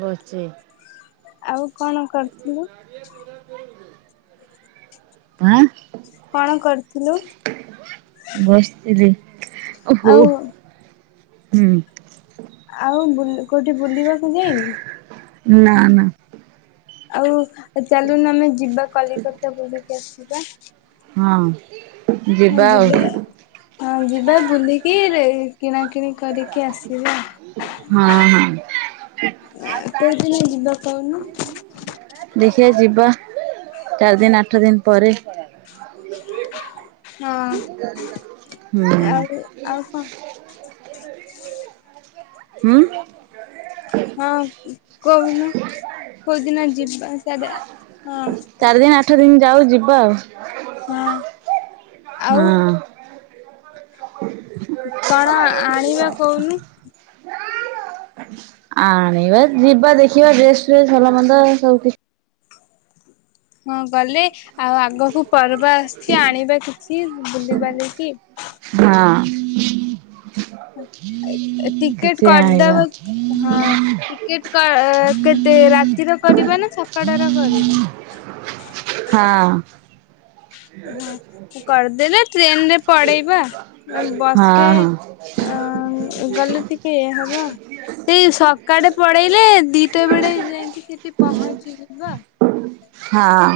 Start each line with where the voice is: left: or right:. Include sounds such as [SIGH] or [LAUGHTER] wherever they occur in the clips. right: ବସିଛି।
left: ଆଉ କଣ କରିଥିଲୁ?
right: ଆଁ
left: କଣ କରିଥିଲୁ?
right: ବସିଥିଲି ଓ
left: ଆଉ
right: ହୁଁ।
left: ଆଉ ବୁଲି କୋଉଠି ବୁଲିବାକୁ ଯାଇନି।
right: ନା ନା।
left: ଆଉ ଚାଲୁନ ଆମେ ଯିବା କଲିକତା ବୁଲିକି ଆସିବା।
right: ହଁ।
left: ହଁ ଯିବା ହଁ ଯିବା ବୁଲିକି କିଣାକିଣି କରିକି ଆସିବା।
right: ହଁ ହଁ
left: କୋଉଦିନ
right: ଆଉ
left: ଯିବା କହୁନୁ
right: ତ ଦେଖିବା ଯିବା ଚାରି ଦିନ ଆଠ ଦିନ ପରେ।
left: ହଁ
right: ହୁଁ
left: ଆଉ ଆଉ କଣ?
right: ହୁଁ।
left: ହଁ କହୁନ କୋଉଦିନ ଯିବା ସେ ହଁ
right: ଚାରି ଦିନ ଆଠ ଦିନ ଯାଉ ଯିବା ଆଉ
left: ହଁ ଆଉ
right: ହଁ।
left: କଣ ଆଣିବା କହୁନୁ?
right: ଆଣିବା ଯିବା ଦେଖିବା ଡ୍ରେସ୍ ଟେସ୍ ଭଲ ମନ୍ଦ ସବୁ କିଛି
left: ହଁ ଗଲେ ଆଉ ଆଗକୁ ପର୍ବ ଆସୁଛି ଆଣିବା କିଛି ବୁଲି ପାରିଲେ କି
right: ହଁ।
left: ଟିକେଟ
right: କିଛି ଆଣିବା
left: କରିଦବା ହଁ। [UNINTELLIGIBLE] କେତେ ରାତିର କରିବା ନା ସକାଳ ର କରିବା?
right: ହଁ।
left: [INAUDIBLE] ହଁ କରିଦେଲେ ଟ୍ରେନ ରେ ପଡେଇବା।
right: ହଁ
left: ବସରେ
right: ହଁ
left: ଆ ଗଲେ ଟିକେ ଏ ହବ, ସେଇ ସକାଳେ ପଳେଇଲେ ଦିଟା ବେଳେ ଯାଇକି ସେଠି ପହଞ୍ଚିଯିବ।
right: ହଁ,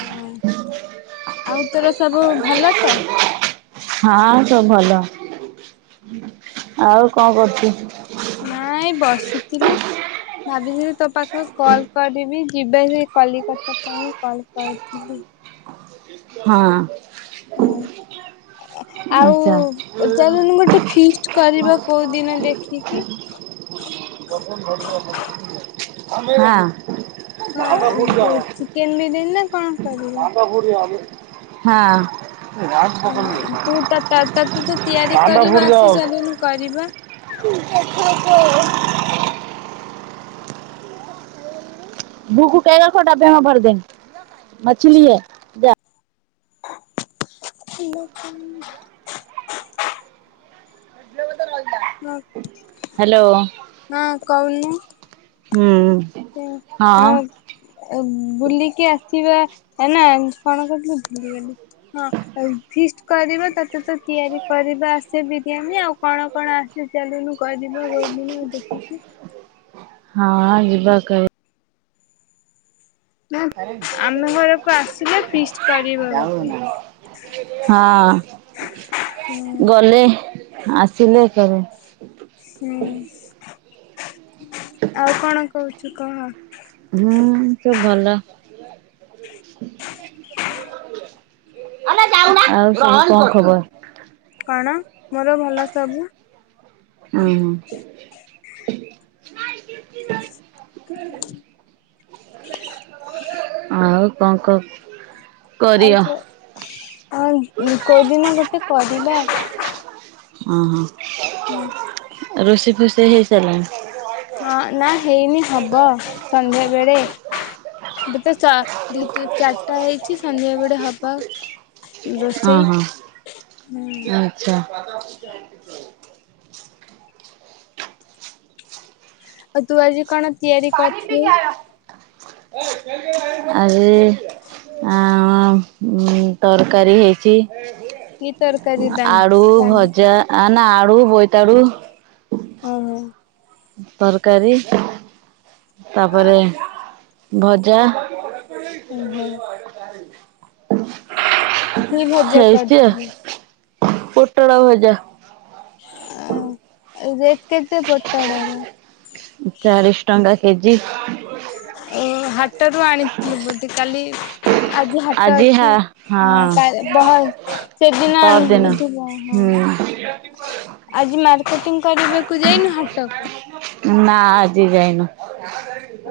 left: ହଁ ଆଉ ତୋର ସବୁ ଭଲ ତ?
right: ହଁ ସବୁ ଭଲ। ଆଉ କଣ କରୁଚୁ?
left: ନଁ ଏଇ ବସିଥିଲି ଭାବିିଥିଲି ତୋ ପାଖକୁ କଲ କରିବି ଯିବେ ସେ କଲିକତା ପାଇଁ କଲ୍ କରିଥିଲି।
right: ହଁ,
left: ହୁଁ। ଆଉ
right: ଆଚ୍ଛା।
left: ଚାଲୁନୁ ଗୋଟେ ଫିଷ୍ଟ କରିବା କୋଉ ଦିନ ଦେଖିକି?
right: [UNINTELLIGIBLE] ହଁ,
left: ହଁ ଚିକେନ ବିରିୟାନୀ ନା କଣ କରିବା?
right: [UNINTELLIGIBLE] ହଁ,
left: ହଁ ତୁ ତ
right: କୁ
left: ତତେ ତ ତିଆରି କରିବା ଆସେ
right: [UNINTELLIGIBLE]
left: ଚାଲୁନୁ କରିବା।
right: ଛା [UNINTELLIGIBLE] [UNINTELLIGIBLE] ମଛଲି ହେ,
left: ହ୍ୟାଲୋ [UNINTELLIGIBLE]
right: ଇଏ ଗୋଟେ ମଇଦା।
left: ହଁ। ହଁ, କହୁନୁ?
right: ହୁଁ।
left: ହଁ। ବୁଲିକି ଆସିବା ନା କଣ କହୁଥିଲୁ ଭୁଲିଗଲି। ହଁ, ଆଉ ଫିଷ୍ଟ କରିବା ତତେ ତ ତିଆରି କରିବା ଆସେ ବିରିୟାନୀ। ଆଉ କଣ କଣ ଆସ ଯେ ଚାଲୁନୁ କରିବା କୋଉ ଦିନ ଦେଖିକି?
right: ହଁ ଯିବା କେବେ?
left: ନା
right: ଆରେ
left: ଆମ ଘରକୁ ଆସିଲେ ଫିଷ୍ଟ
right: [UNINTELLIGIBLE]
left: କରିବା ଗୋଟେ।
right: ଯାଉନା। ହଁ
left: ହୁଁ।
right: ଗଲେ ଆସିଲେ ସବୁ।
left: ହୁଁ ଆଉ କଣ କହୁଛୁ କହ?
right: ହୁଁ ସବୁ ଭଲ। ଆଉ ସବୁ କଣ ଖବର?
left: କଣ ମୋର ଭଲ ସବୁ।
right: ହୁଁ ଆଉ କଣ କହ?
left: ଆଉ କୋଉଦିନ ଗୋଟେ କରିବା।
right: ଓହୋ ରୋଷେଇ ଫୋଷେଇ ହେଇ ସାରିଲାଣି?
left: ହଁ ନା ହେଇନି ହବ ସନ୍ଧ୍ୟାବେଳେ। ଏବେ ତ ଚା ଦି ଚାରିଟା ହେଇଛି ସନ୍ଧ୍ୟା ବେଳେ ହବ। ରୋଷେଇ
right: ଓହୋ
left: ହୁଁ।
right: ଆଚ୍ଛା।
left: ଆଉ ତୁ ଆଜି କଣ ତିଆରି
right: ପାଣି
left: କରିଥିଲୁ
right: ଟିକେ ଆଣ। ଆଜି ଆ ଅଁ ଉଁ ତର୍କାରୀ ହେଇଛି।
left: କି ତରକାରୀ
right: ଆଡୁ,
left: ରାନ୍ଧି
right: ଭଜା
left: ରାନ୍ଧିଥିଲୁ?
right: ଆ ନା ଆଡୁ ବୋଇତାଡୁ।
left: ହଁ ହଁ।
right: ତର୍କାରୀ ତାପରେ ଭଜା।
left: ଓହୋ।
right: [INAUDIBLE]
left: କି ଭଜା
right: ହେଇଚି
left: କରିଥିଲୁ?
right: ଆଉ ପୋଟଳ ଭଜା।
left: ଅଁ ଏଁ ଯେତିକି ପୋଟଳକୁ।
right: ଚାଳିଶ୍ ଟଙ୍କା କେଜି।
left: ଓ- ହାଟରୁ ଆଣି ଥିଲେ ବୋଧେ କାଲି ଆଜି ହାଟ ଅଛି। ହଁ କା ବହେ ସେଦିନ ଆଣି
right: ପରଦିନ
left: ବୁଧୁବ ହଁ।
right: ହୁଁ
left: ଆଜି ମାର୍କେଟିଂ କରିବାକୁ ଯାଇ ନ ହାଟକୁ?
right: ନା ଆଜି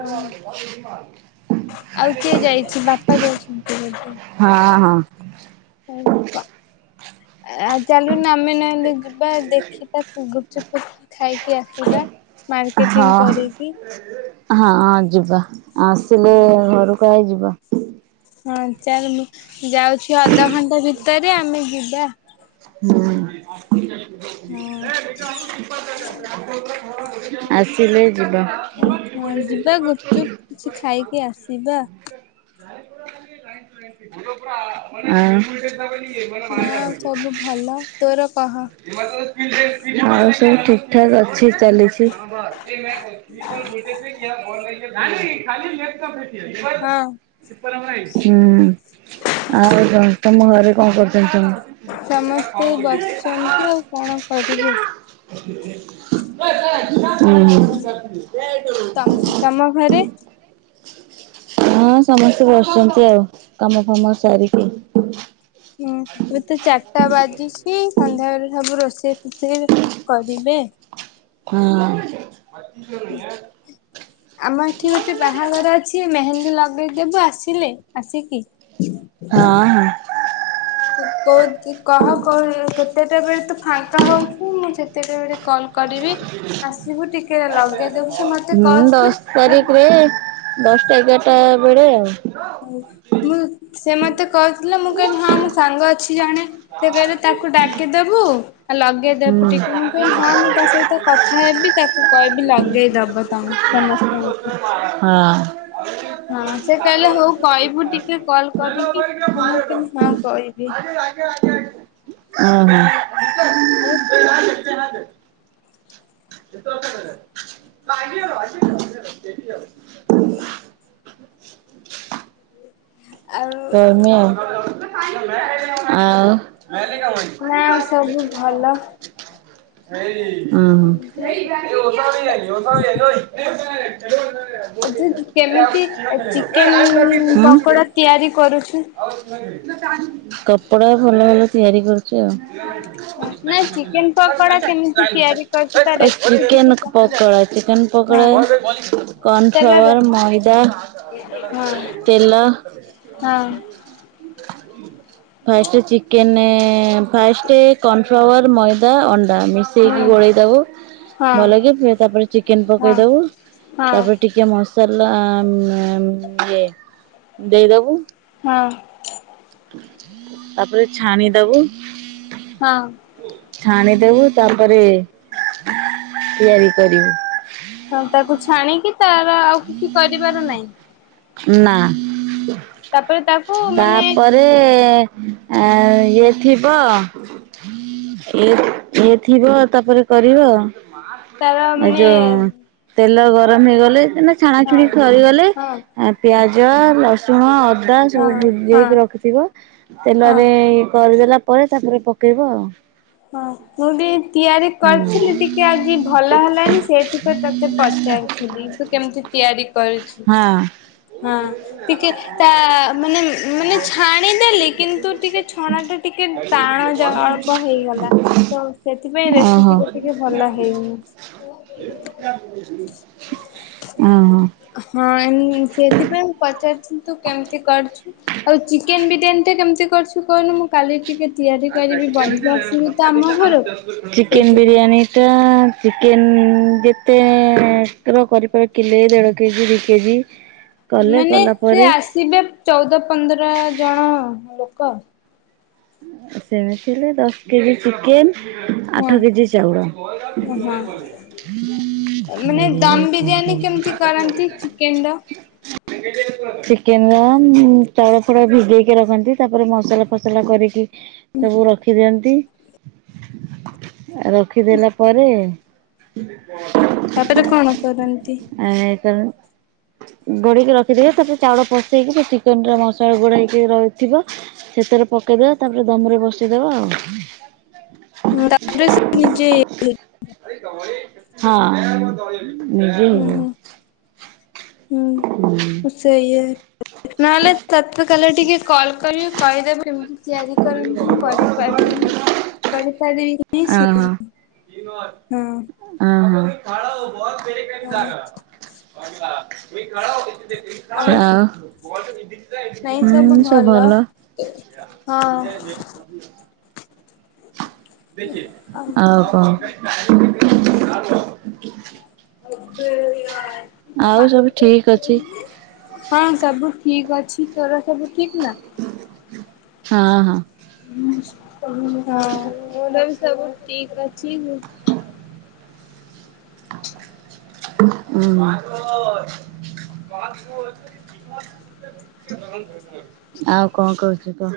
left: ହଁ ଆଉ କିଏ ଯାଇଛି ବାପା ଯାଇଛନ୍ତି
right: [INAUDIBLE] ହଁ ହଁ।
left: ହୋଉ କ। ଆ ଚାଲୁନୁ ଆମେ ନହେଲେ ଯିବା ଦେଖିବା ଗୁପ୍ ଚୁପ୍, ଫୁପ୍ ଚୁପ୍ ଖାଇକି ଆସିବା।
right: ହଁ
left: ମା୍କେଟିଙ୍ଗ କରି କି।
right: ହଁ ଯିବା ଆସିଲେ ଘରକୁ ଆଇ ଯିବା।
left: ହଁ ଚାଲୁନୁ ଯାଉଛି ଅଧଘଣ୍ଟେ ଭିତରେ ଆମେ ଯିବା।
right: ହୁଁ।
left: ହଁ
right: ଆସିଲେ ଯିବା।
left: ଉଁ ହଁ ଯିବା ଗୁପ୍ ଚୁପ୍ କିଛି ଖାଇକି ଆସିବା।
right: ଗାଡି ଘୋଡା ଅଜି କିଛି ନାହିଁ ତ। ଫୁଲ ପୁରା। ଆଉ।
left: ନା ଆଉ କବୁ ଭଲ। ତୋର କହ?
right: ଆଉ ସବୁ ଠିକ୍ ଠାକ୍ ଅଛି ଚାଲିଛି। କାଲି କାଲି [INAUDIBLE]
left: ହଁ।
right: ହୁଁ ଆଉ କଁ ତମ ଘରେ କଁ କରୁଛନ୍ତି ତମ
left: ସମସ୍ତେ ଏଇ ବସିଛନ୍ତି ଆଉ କଣ କରିବେ।
right: [INAUDIBLE] ଉଁ
left: ତମ ତମ ଘରେ?
right: ହୁଁ। ହଁ ସମସ୍ତେ ବସିଛନ୍ତି ଆଉ କାମ ଫାମ ସାରିକି।
left: ହୁଁ ଏବେ ତ ଚାର୍ଟା ବାଜିଛି ସନ୍ଧ୍ୟାବେଳେ ସବୁ ରୋଷେଇ ଫୋଷେଇ କରିବେ।
right: ହଁ।
left: ଆମ ଏଠି ଗୋଟେ ବାହାଘର ଅଛି ମେହେନ୍ଦୀ ଲଗେଇଦେବୁ ଆସିଲେ ଆସିକି।
right: ହଁ ହଁ।
left: କି କୋ କି କହ କ କେତେଟା ବେଳେ ତୁ ଫାଙ୍କା ହୋଉଛୁ ମୁଁ ସେତେଟା ବେଳେ କଲ୍ କରିବି ଆସିବୁ ଟିକେ। ଲଗେଇଦବୁ ସେ ମତେ
right: ହୁଁ
left: କହୁଥିଲେ
right: ଦଶ୍
left: ମୁଁ
right: ତାରିଖ୍ ରେ ଦଶ୍ଟା ଏଗାର୍ଟା ବେଳେ ଆଉ।
left: ହୋଉ ମୁଁ ସେ ମତେ କଇଥିଲା ମୁଁ କଇନି ହଁ ମୋ ସାଙ୍ଗ ଅ ଛି ଜଣେ ସେ କହିଲେ ତାକୁ ଡାକିଦବୁ ଆଉ ଲଗେଇଦବ
right: ହୁଁ
left: ଟିକେ ମୁଁ କଇନି ହଁ ହଁ ତା ସହିତ କଥା ହେବି ତାକୁ କହିବି ଲଗେଇଦବ ତମ ସମସ୍ତଙ୍କୁ।
right: ହଁ!
left: ହଁ
right: ଆଉ
left: ସେ କହିଲେ ହଉ
right: ବାର
left: କହିବୁ ଟିକେ କଲ୍
right: ଟଙ୍କ
left: କରିକି ମୁଁ
right: [INAUDIBLE]
left: କହିଲି ହଁ କହିବି।
right: ଓହୋ!
left: ହଉ।
right: ଆଜି ସେଠି ଯାଉ [UNINTELLIGIBLE]
left: ଆଉ
right: ତମେ ଆଉ ଆ ଲ କ
left: ନା
right: ଭ
left: ସବୁ
right: [UNINTELLIGIBLE]
left: ଭଲ
right: ଉଁ ହୁଁ ଉ ହାବରେ ହେଲି ଓ ସାବରେ ଆଲେ [UNINTELLIGIBLE]
left: ଆ ଯେ କେମିତି ଚିକେନ ପକୋଡ଼ା ତିଆରି କରୁଛୁ?
right: କପଡା ଭଲ ଭଲ ତିଆରି କରୁ କେ
left: ନାଇଁ ଚିକେନ ପକୋଡା କେମିତି ତିଆରି କରୁଛି ତା ରେସିପି ଟିକେ
right: [UNINTELLIGIBLE] ପକୋଡ଼ା
left: କହି
right: ଚିକେନ
left: ହଁ
right: ପକୋଡ଼ା
left: ତାର
right: କର୍ଣ୍ଣଫ୍ଲାୱାର ମଇଦା
left: ହଁ
right: ତେଲ।
left: ହଁ
right: ଫାଷ୍ଟ ଚିକେନ ଫାଷ୍ଟେ କର୍ଣ୍ନଫ୍ଲାୱାର ମଇଦା ଅଣ୍ଡା ମି ଦେଇକି
left: ହୁଁ
right: ଗୋଳେଇ ଦବୁ
left: ହଁ
right: ଭଲ କି ତାପରେ ଚିକେନ
left: ହଁ
right: ପକେଇ ଦବୁ
left: ହଁ
right: ତାପରେ ଟି ଟିକେ ମସଲା ଇଏ ଦେଇଦବୁ।
left: ହଁ।
right: ତାପରେ ଛାଣି ଦବୁ।
left: ହଁ
right: ଛାଣିଦବୁ ତାପରେ ତିଆରି କରିବୁ।
left: ହଁ ତାକୁ ଛାଣିକି ତାର ଆଉ କିଛି କରିବାର ନାହିଁ!
right: ନା
left: ତାପରେ ତାକୁ ମାନେ
right: ତାପରେ ରେ ଇଏ ଥିବ। ଇଏ ଥିବ ତାପରେ କରିବ।
left: ତାର
right: ଏ
left: ମାନେ
right: ଯୋଉ ତେଲ ଗରମ ହେଇଗଲେ
left: ହଁ
right: ଛାଣାଛୁଣି ସରିଗଲେ।
left: ହଁ
right: ଆଉ ପିଆଜ, ରସ ସୁଣ ଅଦା
left: ହଁ
right: ସବୁ
left: ହଁ
right: ଭିଜେଇକି ରଖିଥିବ
left: ହଁ
right: ତେଲରେ କରିଦେଲା ପ ପରେ ତାପରେ ପକେଇବ ଆଉ!
left: ହଁ ମୁ ବି ତିଆରି କରିଥିଲି ଟିକେ ଆଜି ଭଲ ହେଲାନି ସେଇଥିପାଇଁ ତୋତେ ପଚାରିଲି। ଥିଲି ତୁ କେମିତି ତିଆରି କରିଛୁ।
right: ହଁ।
left: ହଁ ଟିକେ ତା ମାନେ ମାନେ ଛାଣିଦେଲି କିନ୍ତୁ ଟିକେ ଛଣା ଟା ଟିକେ ଟାଣ ଜ ଅଳ୍ପ ହେଇଗଲା। ତ ସେଥିପାଇଁ
right: ଓହୋ
left: ରେସିପି ଟା ଟିକେ ଭଲ ହେଇନି।
right: ହହଁ।
left: ହଁ ଏଇ ସେଥିପାଇଁ ମୁଁ ପଚାରୁଥିଲି ତୁ କେମିତି କରୁଛୁ? ଆଉ ଚିକେନ୍‌ ବିରିୟାନୀ ଟା କେମିତି କରୁଛୁ କହୁନୁ ମୁଁ କାଲି ଟିକେ ତିଆରି କରିବି ବନ୍ଧୁ ଆସିବେ। ତ ଆମ ଘରକୁ
right: ଚିକେନ୍‌
left: ସେଇଥିପାଇଁ
right: ବିରିୟାନୀ ଏଟା ଚିକେନ୍ ଯେତେ କରିପାର କିଲେ ଦେଢ଼ କେଜି ଦିଇ କେଜି କଲେ
left: ମାନେ
right: କଲା
left: ସେ
right: ପରେ
left: ଆସିବେ ଚଉଦ ପନ୍ଦର ଜଣ ଲୋକ।
right: ସେମିଥି ହେଲେ ଦଶ କେଜି ଚିକେନ୍‌
left: ହଁ
right: ଆଠ କେଜି ଚାଉଳ। [UNINTELLIGIBLE] ଚିକେନ୍‌
left: ହଁ ମାନେ ଦମ ବିରିୟାନୀ କେମିତି କରନ୍ତି ଚିକେନ ର
right: ର ଚାଉଳ, ଫାଉଳ ଭିଜେଇକି ରଖନ୍ତି ତାପରେ ମସଲା, ଫସଲା କରିକି। ସବୁ ରଖି ଦିଅନ୍ତି। ରଖି ଦେଲା ପରେ।
left: ତାପରେ କଣ କରନ୍ତି।
right: ଆ ହେ ଥର। ଗୁଡ଼େଇକି ରଖିଦେବେ ତାପରେ ଚାଉଳ ପସେଇକି ସେ ଚିକେନ୍‌ ର ମସଲା ଗୁଡେଇକି ରହିଥିବ। ସେଥରେ ପକେଇଦବା ତାପରେ ଦମ୍‌ରେ ବସେଇଦବା ଆଉ।
left: ହୁଁ ତାପରେ ସେ ନିଜେ।
right: ହଁ। ନିଜେ
left: ଉଁ
right: ହେଇଯିବ
left: ହୁଁ ହୁଁ।
right: ହୁଁ।
left: ସେଇ ଇଏ ନହେଲେ ତତେ କାଲି ଟିକେ କଲ୍ କରିବି କହିଦବୁ। କେମିତି ତିଆରି କରନ୍ତି ମୁଁ କରିପାରିନି କରିପାରିବି। ନାହିଁ
right: ଅ ହ ଅ ହ।
left: ସେ ହଁ
right: [INAUDIBLE]
left: ହଁ
right: ଆଉ। ହୁଁ ସବୁ ଭଲ [INAUDIBLE]
left: ହଁ।
right: ଆଉ କଣ। [INAUDIBLE]
left: [INAUDIBLE]
right: ଆଉ ସବୁ ଠିକ ଅଛି
left: ହଁ ସବୁ। ଠିକ୍ ଅଛି ତୋର ସବୁ ଠିକ୍ ଥିଲା।
right: ହଁ ହଁ।
left: ହଁ ମୋର ବି ସବୁ ଠିକ୍ ଅଛି। [UNINTELLIGIBLE]
right: ଉଁ ହୁଁ। ଆଉ କଣ କହୁଚୁ କହ।